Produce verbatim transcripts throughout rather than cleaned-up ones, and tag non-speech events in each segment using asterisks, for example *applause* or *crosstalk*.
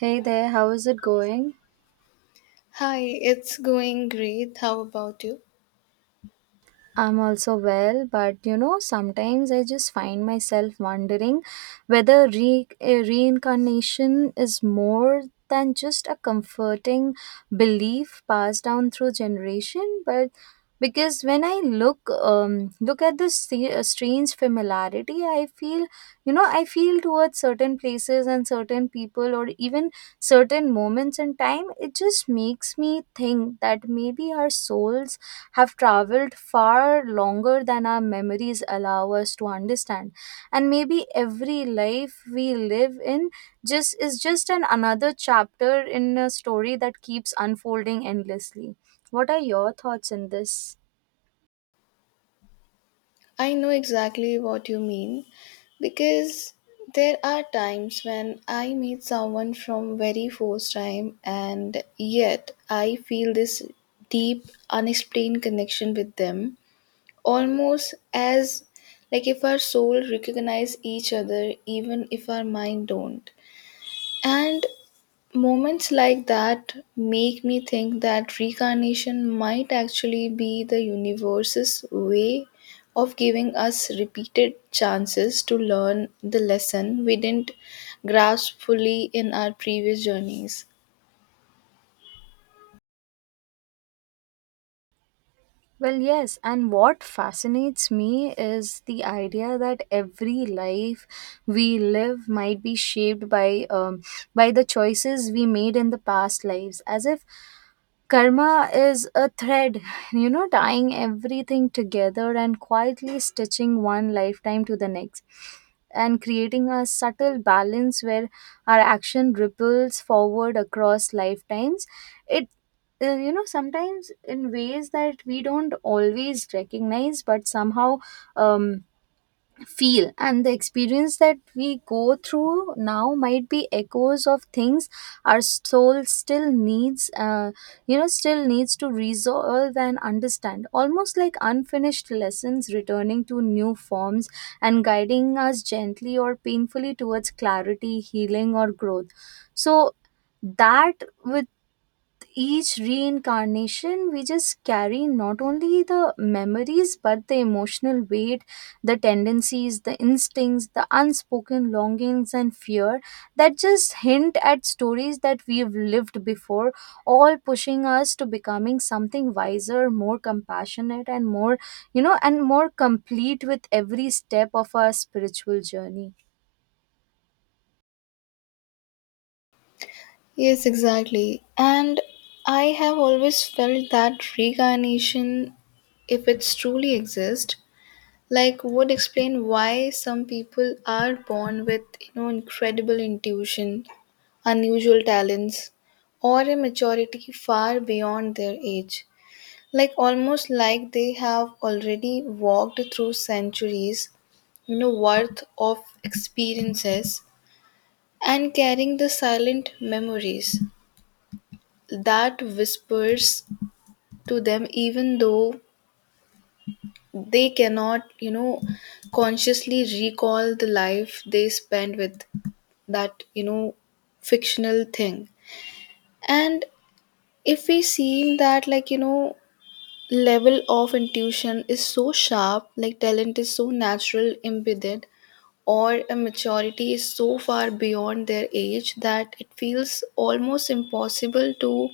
Hey there, how is it going? Hi, it's going great. How about you? I'm also well, but you know, sometimes I just find myself wondering whether re- eh, reincarnation is more than just a comforting belief passed down through generation, but because when I look um, look at this st- uh, strange familiarity I feel you know I feel towards certain places and certain people or even certain moments in time. It just makes me think that maybe our souls have traveled far longer than our memories allow us to understand, and maybe every life we live in just is just an another chapter in a story that keeps unfolding endlessly. What are your thoughts on this? I know exactly what you mean, because there are times when I meet someone from very first time and yet I feel this deep unexplained connection with them, almost as like if our soul recognize each other even if our mind don't. And moments like that make me think that reincarnation might actually be the universe's way of giving us repeated chances to learn the lesson we didn't grasp fully in our previous journeys. Well, yes, and what fascinates me is the idea that every life we live might be shaped by um, by the choices we made in the past lives, as if Karma is a thread, *laughs* you know, tying everything together and quietly stitching one lifetime to the next and creating a subtle balance where our action ripples forward across lifetimes. It, uh, you know, sometimes in ways that we don't always recognize, but somehow um, feel, and the experience that we go through now might be echoes of things our soul still needs uh, you know still needs to resolve and understand, almost like unfinished lessons returning to new forms and guiding us gently or painfully towards clarity, healing, or growth, so that with each reincarnation we just carry not only the memories but the emotional weight, the tendencies, the instincts, the unspoken longings and fear that just hint at stories that we've lived before, all pushing us to becoming something wiser, more compassionate, and more you know and more complete with every step of our spiritual journey. Yes, exactly. And I have always felt that reincarnation, if it truly exists, like would explain why some people are born with you know incredible intuition, unusual talents, or a maturity far beyond their age, like almost like they have already walked through centuries you know worth of experiences, and carrying the silent memories that whispers to them even though they cannot you know consciously recall the life they spent with that you know fictional thing. And if we see that like you know level of intuition is so sharp, like talent is so natural embedded, or a maturity is so far beyond their age that it feels almost impossible to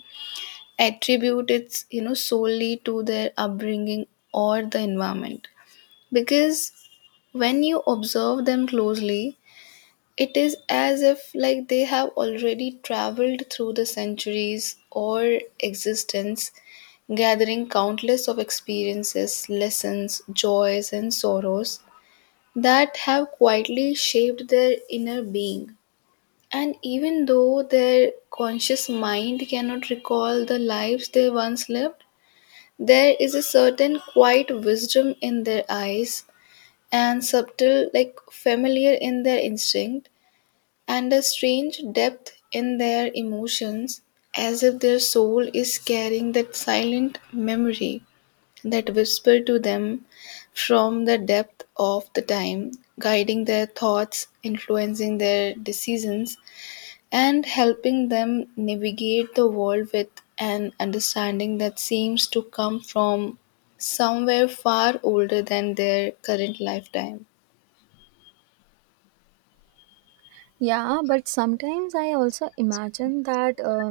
attribute it, you know solely to their upbringing or the environment. Because when you observe them closely, it is as if like they have already traveled through the centuries or existence, gathering countless of experiences, lessons, joys and sorrows that have quietly shaped their inner being. And even though their conscious mind cannot recall the lives they once lived, there is a certain quiet wisdom in their eyes, and subtle, like familiar in their instinct, and a strange depth in their emotions, as if their soul is carrying that silent memory that whisper to them from the depth of the time, guiding their thoughts, influencing their decisions, and helping them navigate the world with an understanding that seems to come from somewhere far older than their current lifetime. Yeah, but sometimes I also imagine that uh,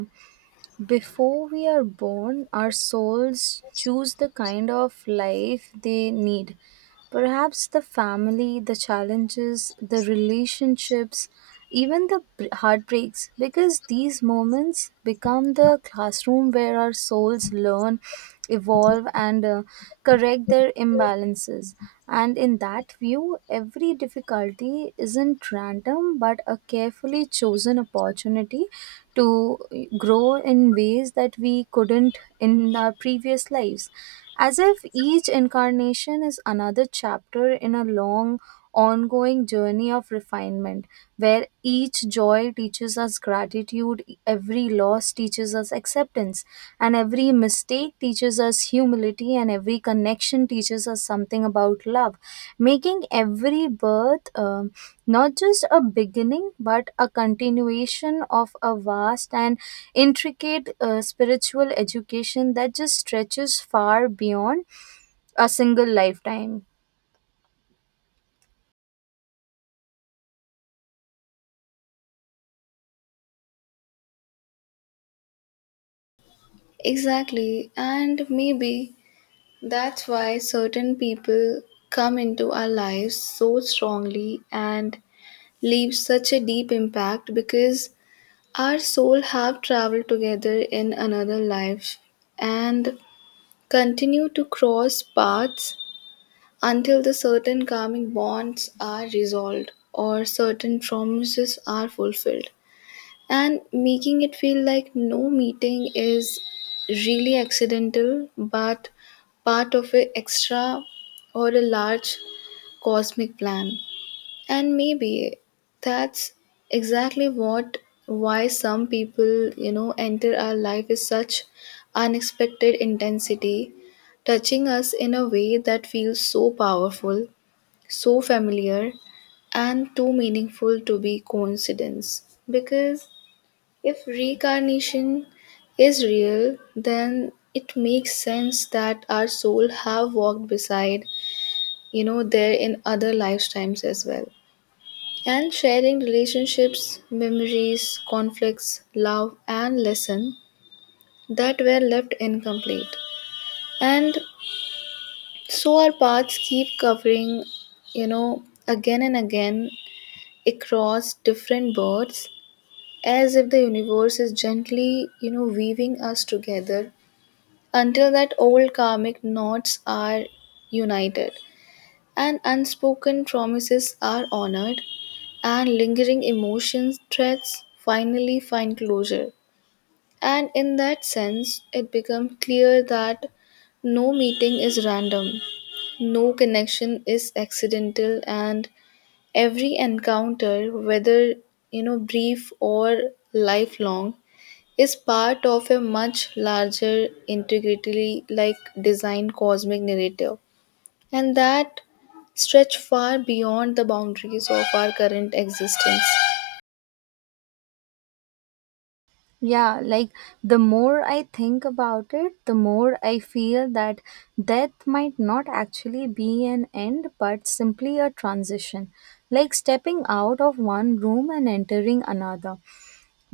before we are born, our souls choose the kind of life they need. Perhaps the family, the challenges, the relationships, even the br- heartbreaks, because these moments become the classroom where our souls learn, evolve, and uh, correct their imbalances. And in that view, every difficulty isn't random but a carefully chosen opportunity to grow in ways that we couldn't in our previous lives. As if each incarnation is another chapter in a long, ongoing journey of refinement, where each joy teaches us gratitude, every loss teaches us acceptance, and every mistake teaches us humility, and every connection teaches us something about love, making every birth. um not just a beginning, but a continuation of a vast and intricate uh, spiritual education that just stretches far beyond a single lifetime. Exactly, and maybe that's why certain people come into our lives so strongly and leave such a deep impact, because our soul have traveled together in another life and continue to cross paths until the certain karmic bonds are resolved or certain promises are fulfilled, and making it feel like no meeting is really accidental but part of an extra or a large cosmic plan. And maybe that's exactly what, why some people you know enter our life with such unexpected intensity, touching us in a way that feels so powerful, so familiar, and too meaningful to be coincidence, because if reincarnation is real, then it makes sense that our soul have walked beside, you know, there in other lifetimes as well. And sharing relationships, memories, conflicts, love and lesson that were left incomplete. And so our paths keep covering, you know, again and again across different births, as if the universe is gently, you know, weaving us together until that old karmic knots are united, and unspoken promises are honored, and lingering emotions threads finally find closure. And in that sense, it becomes clear that no meeting is random, no connection is accidental, and every encounter, whether you know brief or lifelong, is part of a much larger integrity like design cosmic narrative, and that stretch far beyond the boundaries of our current existence. Yeah, like the more I think about it, the more I feel that death might not actually be an end, but simply a transition, like stepping out of one room and entering another,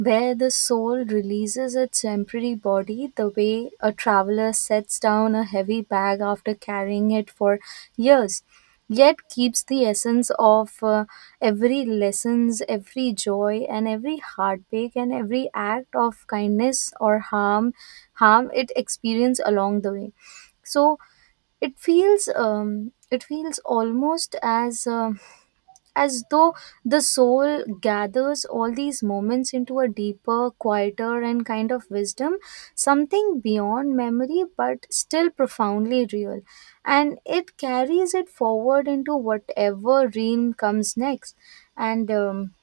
where the soul releases its temporary body the way a traveler sets down a heavy bag after carrying it for years, yet keeps the essence of uh, every lessons, every joy, and every heartbreak, and every act of kindness or harm harm it experienced along the way. So it feels um, it feels almost as um, as though the soul gathers all these moments into a deeper, quieter, and kind of wisdom, something beyond memory but still profoundly real. And it carries it forward into whatever realm comes next. And um,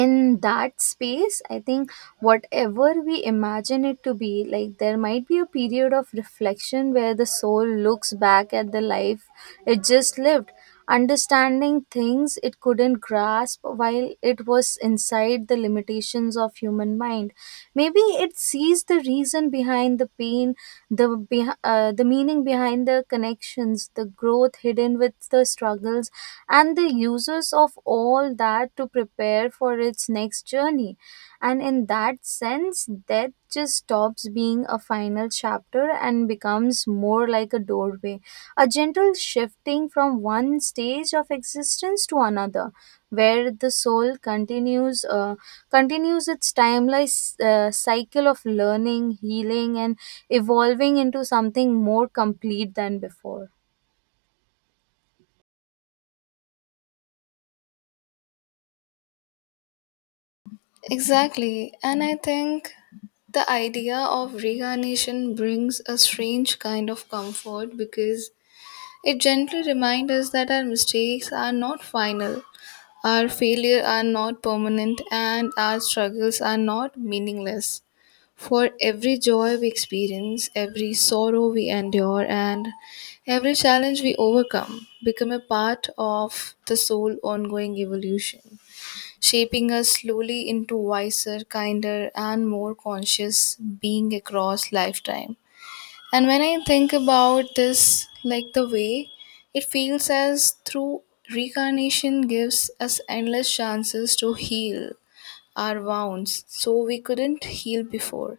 in that space I think, whatever we imagine it to be, like there might be a period of reflection where the soul looks back at the life it just lived, understanding things it couldn't grasp while it was inside the limitations of human mind. Maybe it sees the reason behind the pain, the beh- uh, the meaning behind the connections, the growth hidden with the struggles, and the uses of all that to prepare for its next journey. And in that sense, death just stops being a final chapter and becomes more like a doorway, a gentle shifting from one stage of existence to another, where the soul continues uh, continues its timeless uh, cycle of learning, healing, and evolving into something more complete than before. Exactly, and I think the idea of reincarnation brings a strange kind of comfort, because it gently reminds us that our mistakes are not final. Our failures are not permanent, and our struggles are not meaningless. For every joy we experience, every sorrow we endure, and every challenge we overcome become a part of the soul ongoing evolution, shaping us slowly into wiser, kinder, and more conscious being across lifetime. And when I think about this, like the way it feels as through reincarnation gives us endless chances to heal our wounds so we couldn't heal before,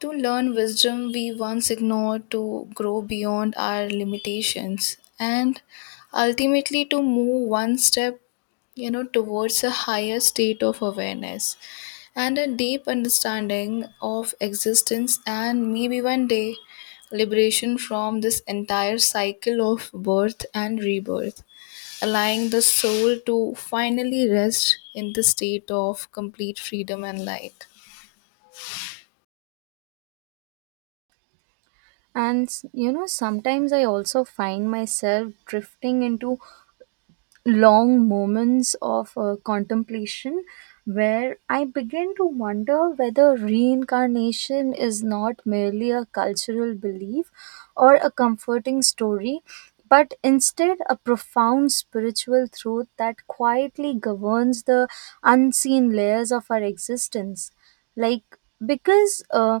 to learn wisdom we once ignored, to grow beyond our limitations, and ultimately to move one step you know towards a higher state of awareness and a deep understanding of existence, and maybe one day liberation from this entire cycle of birth and rebirth, allowing the soul to finally rest in the state of complete freedom and light. And s- you know, sometimes I also find myself drifting into long moments of uh, contemplation where I began to wonder whether reincarnation is not merely a cultural belief or a comforting story, but instead a profound spiritual truth that quietly governs the unseen layers of our existence. Like, because uh,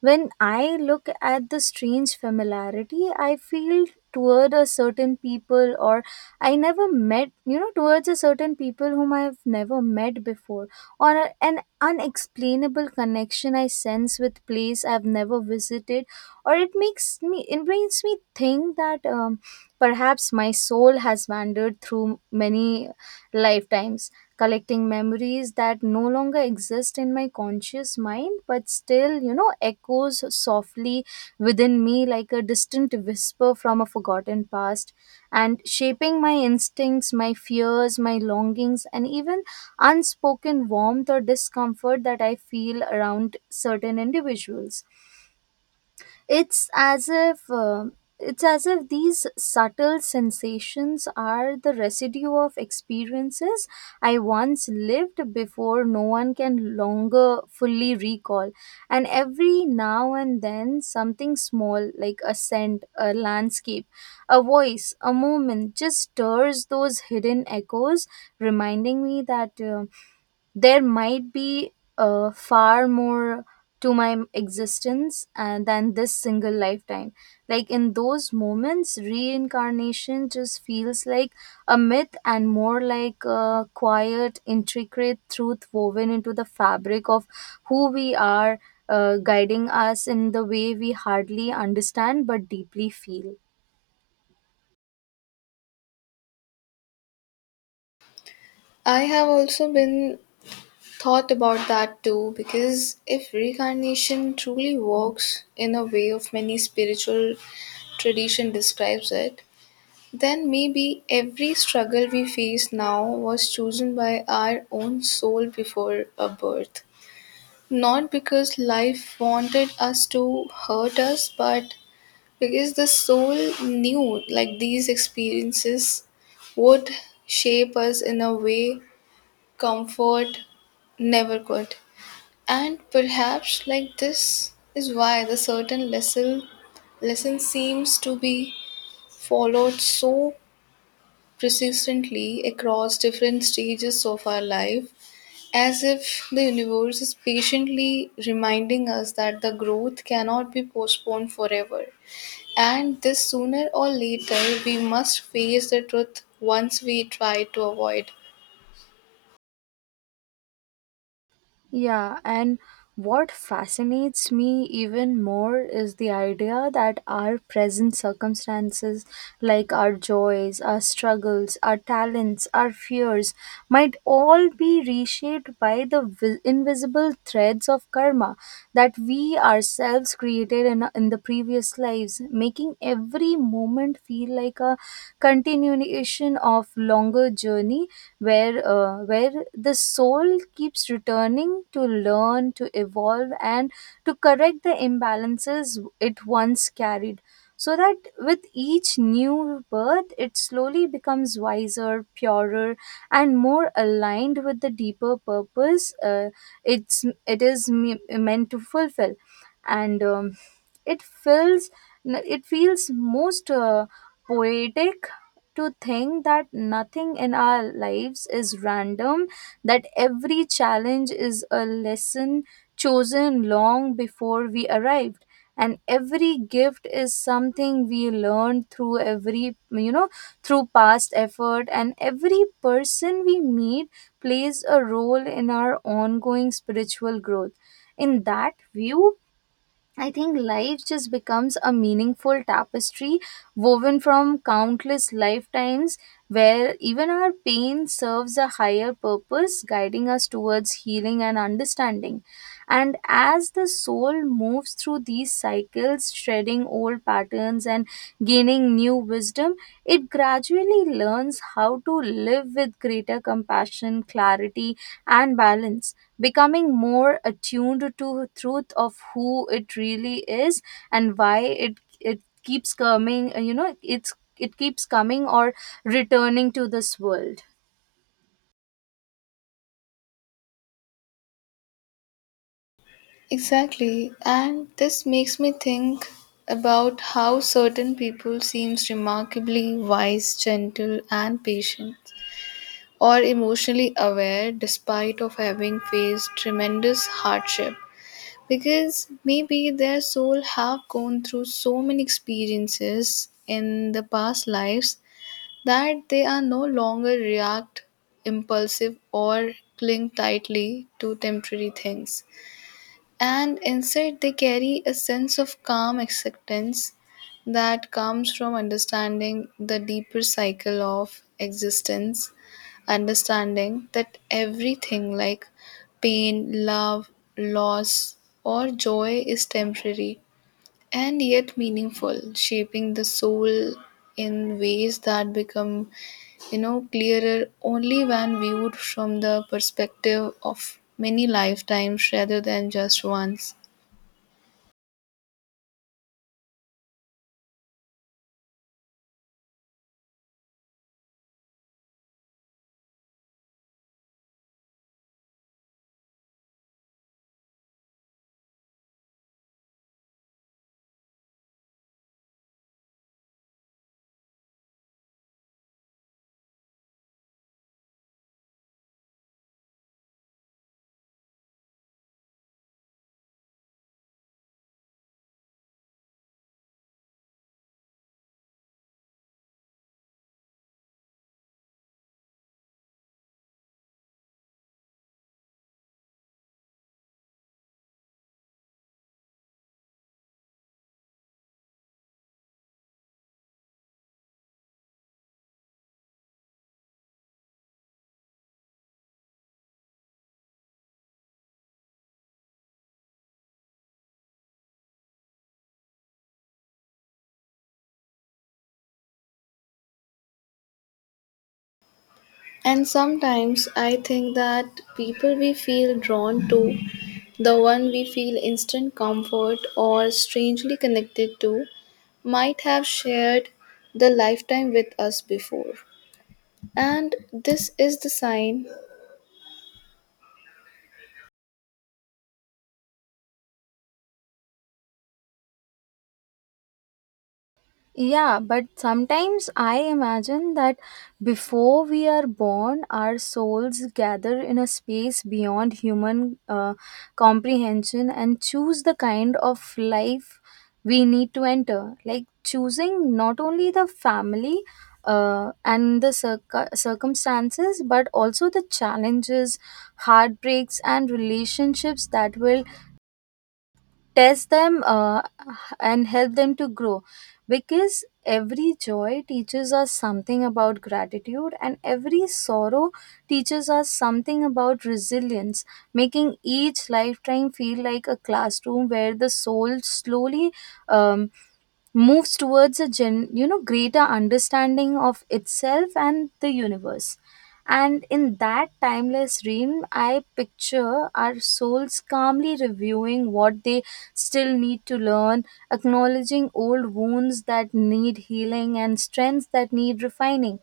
when I look at the strange familiarity I feel toward a certain people, or I never met, you know, towards a certain people whom I've never met before, or a- an unexplainable connection I sense with place I've never visited, or it makes me, it makes me think that um, perhaps my soul has wandered through many lifetimes, collecting memories that no longer exist in my conscious mind, but still, you know, echoes softly within me like a distant whisper from a forgotten past, and shaping my instincts, my fears, my longings, and even unspoken warmth or discomfort that I feel around certain individuals. It's as if um it's as if these subtle sensations are the residue of experiences I once lived before no one can longer fully recall. And every now and then, something small like a scent, a landscape, a voice, a moment just stirs those hidden echoes, reminding me that. um there might be uh, far more to my existence uh, than this single lifetime. Like in those moments, reincarnation just feels like a myth and more like a quiet, intricate truth woven into the fabric of who we are, uh, guiding us in the way we hardly understand but deeply feel. I have also been thought about that too, because if reincarnation truly works in a way of many spiritual tradition describes it, then maybe every struggle we face now was chosen by our own soul before a birth. Not because life wanted us to hurt us, but because the soul knew like these experiences would shape us in a way comfort never could. And perhaps like this is why the certain lesson lesson seems to be followed so persistently across different stages of our life, as if the universe is patiently reminding us that the growth cannot be postponed forever, and this sooner or later we must face the truth once we try to avoid. Yeah, and what fascinates me even more is the idea that our present circumstances, like our joys, our struggles, our talents, our fears, might all be reshaped by the vi- invisible threads of karma that we ourselves created in, in the previous lives, making every moment feel like a continuation of longer journey where uh, where the soul keeps returning to learn, to evolve, and to correct the imbalances it once carried, so that with each new birth it slowly becomes wiser, purer, and more aligned with the deeper purpose uh, it's it is me- meant to fulfill. And um, it feels it feels most uh, poetic to think that nothing in our lives is random, that every challenge is a lesson chosen long before we arrived, and every gift is something we learned through every you know through past effort, and every person we meet plays a role in our ongoing spiritual growth. In that view, I think life just becomes a meaningful tapestry woven from countless lifetimes where even our pain serves a higher purpose, guiding us towards healing and understanding. And as the soul moves through these cycles, shredding old patterns and gaining new wisdom, it gradually learns how to live with greater compassion, clarity, and balance, becoming more attuned to the truth of who it really is and why it it keeps coming. You know, it's it keeps coming or returning to this world. Exactly, and this makes me think about how certain people seems remarkably wise, gentle and patient or emotionally aware despite of having faced tremendous hardship, because maybe their soul have gone through so many experiences in the past lives that they are no longer react impulsive or cling tightly to temporary things, and instead they carry a sense of calm acceptance that comes from understanding the deeper cycle of existence, understanding that everything like pain, love, loss, or joy is temporary and yet meaningful, shaping the soul in ways that become, you know, clearer only when viewed from the perspective of many lifetimes rather than just one's. And sometimes I think that people we feel drawn to, the one we feel instant comfort or strangely connected to, might have shared the lifetime with us before. And this is the sign. Yeah, but sometimes I imagine that before we are born, our souls gather in a space beyond human uh, comprehension and choose the kind of life we need to enter. Like choosing not only the family uh, and the circ- circumstances, but also the challenges, heartbreaks, and relationships that will test them uh, and help them to grow, because every joy teaches us something about gratitude and every sorrow teaches us something about resilience, making each lifetime feel like a classroom where the soul slowly um, moves towards a gen- you know, greater understanding of itself and the universe. And in that timeless dream, I picture our souls calmly reviewing what they still need to learn, acknowledging old wounds that need healing and strengths that need refining,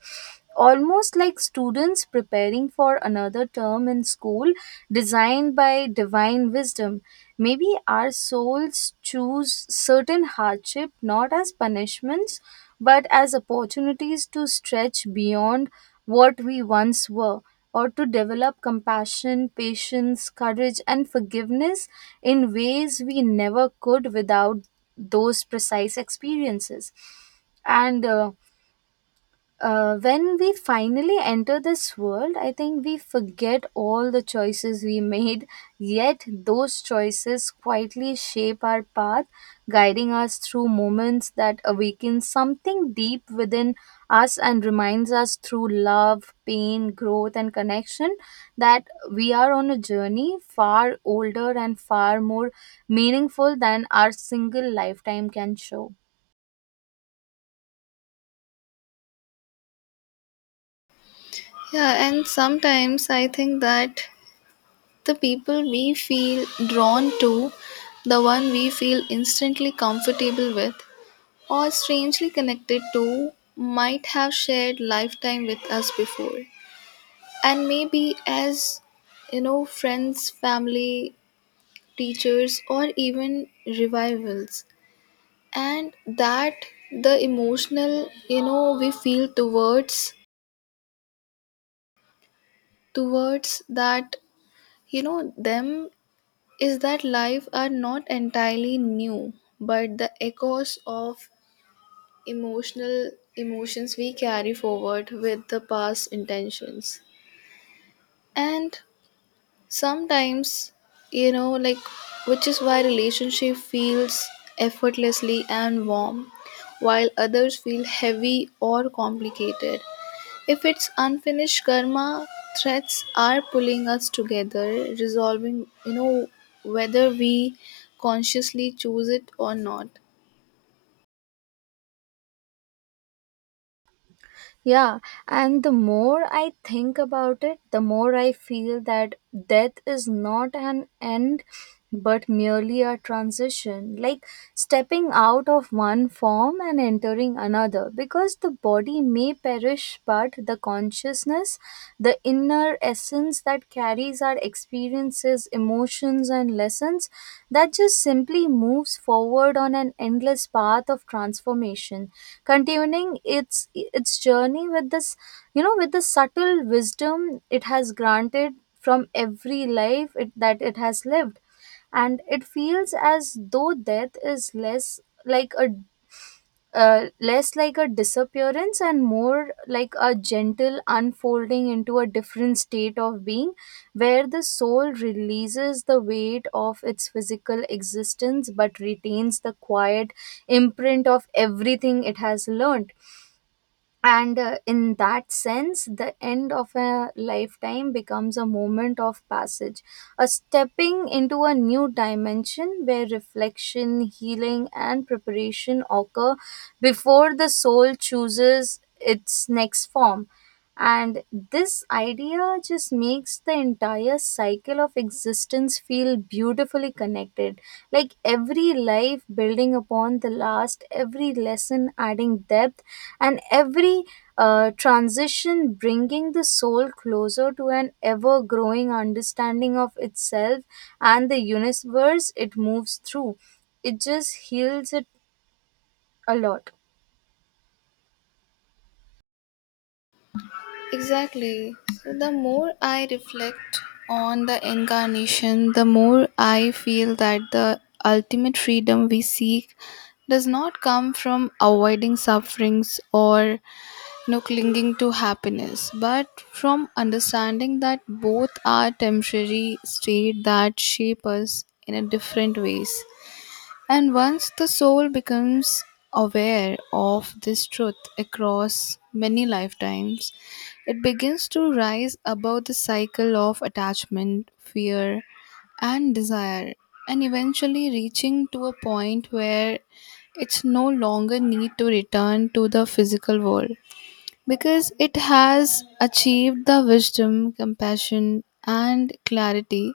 almost like students preparing for another term in school designed by divine wisdom. Maybe our souls choose certain hardship not as punishments but as opportunities to stretch beyond what we once were, or to develop compassion, patience, courage, and forgiveness in ways we never could without those precise experiences. And uh, uh, when we finally enter this world, I think we forget all the choices we made, yet those choices quietly shape our path, guiding us through moments that awaken something deep within us and reminds us through love, pain, growth, and connection that we are on a journey far older and far more meaningful than our single lifetime can show. Yeah, and sometimes I think that the people we feel drawn to, the one we feel instantly comfortable with or strangely connected to, might have shared lifetime with us before. And maybe as you know, friends, family, teachers, or even revivals. And that the emotional, you know, we feel towards towards that you know them is that life are not entirely new, but the echoes of emotional emotions we carry forward with the past intentions. And sometimes you know like which is why relationship feels effortlessly and warm while others feel heavy or complicated, if it's unfinished karma, threats are pulling us together, resolving, you know, whether we consciously choose it or not. Yeah, and the more I think about it, the more I feel that death is not an end but merely a transition, like stepping out of one form and entering another. Because the body may perish, but the consciousness, the inner essence that carries our experiences, experiences, emotions, and lessons, that just simply moves forward on an endless path of transformation, continuing its its journey with this, you know, with the subtle wisdom it has granted from every life it, that it has lived. And it feels as though death is less like a uh, less like a disappearance and more like a gentle unfolding into a different state of being, where the soul releases the weight of its physical existence but retains the quiet imprint of everything it has learned. And uh, in that sense, the end of a lifetime becomes a moment of passage, a stepping into a new dimension where reflection, healing, and preparation occur before the soul chooses its next form. And this idea just makes the entire cycle of existence feel beautifully connected. Like every life building upon the last, every lesson adding depth, and every uh, transition bringing the soul closer to an ever growing understanding of itself and the universe it moves through. It just heals it a lot. Exactly. So the more I reflect on the incarnation, the more I feel that the ultimate freedom we seek does not come from avoiding sufferings or no clinging to happiness, but from understanding that both are temporary state that shape us in a different ways. And once the soul becomes aware of this truth across many lifetimes, it begins to rise above the cycle of attachment, fear, and desire, and eventually reaching to a point where it's no longer need to return to the physical world, because it has achieved the wisdom, compassion, and clarity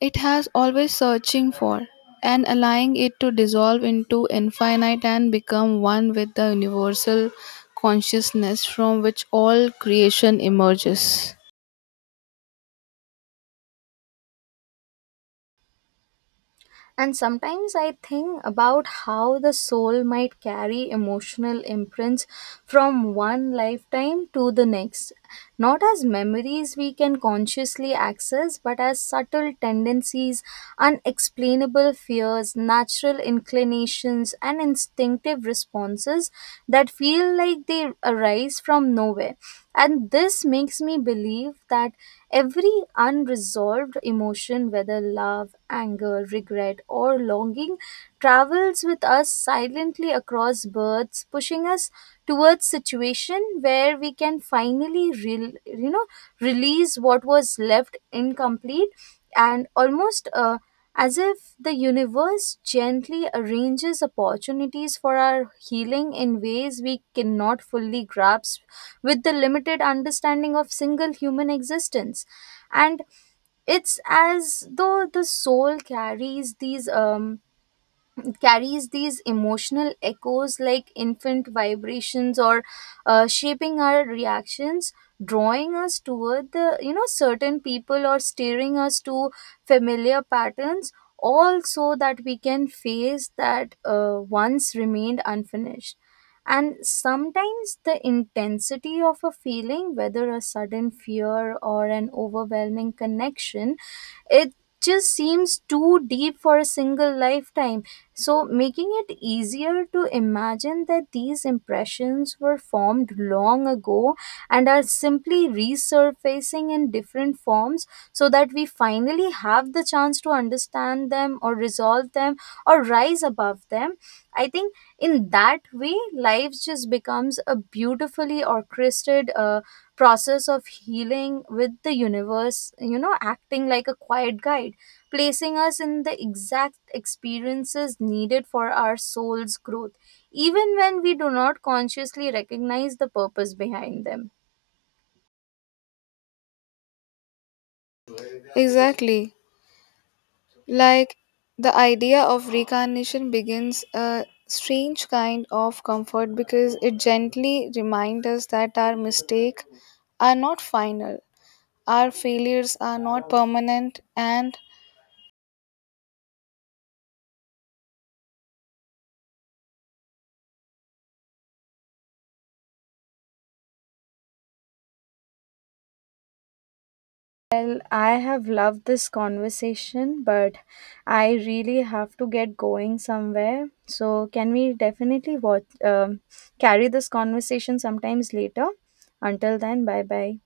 it has always searching for, and allowing it to dissolve into infinite and become one with the universal consciousness from which all creation emerges. And sometimes I think about how the soul might carry emotional imprints from one lifetime to the next, not as memories we can consciously access, but as subtle tendencies, unexplainable fears, natural inclinations, and instinctive responses that feel like they arise from nowhere. And this makes me believe that every unresolved emotion, whether love, anger, regret, or longing, travels with us silently across births, pushing us towards situation where we can finally re- you know, release what was left incomplete, and almost uh, as if the universe gently arranges opportunities for our healing in ways we cannot fully grasp with the limited understanding of single human existence. And it's as though the soul carries these um, it carries these emotional echoes like infant vibrations, or uh, shaping our reactions, drawing us toward the you know certain people, or steering us to familiar patterns, all so that we can face that uh, once remained unfinished. And sometimes the intensity of a feeling, whether a sudden fear or an overwhelming connection, it just seems too deep for a single lifetime. So, making it easier to imagine that these impressions were formed long ago and are simply resurfacing in different forms so that we finally have the chance to understand them, or resolve them, or rise above them. I think in that way, life just becomes a beautifully orchestrated. Uh, process of healing, with the universe, you know, acting like a quiet guide, placing us in the exact experiences needed for our soul's growth, even when we do not consciously recognize the purpose behind them. Exactly. Like, the idea of reincarnation begins a strange kind of comfort, because it gently reminds us that our mistakes are not final. Our failures are not permanent, and Well, I have loved this conversation, but I really have to get going somewhere. So, can we definitely watch, um, carry this conversation sometimes later? Until then, bye bye.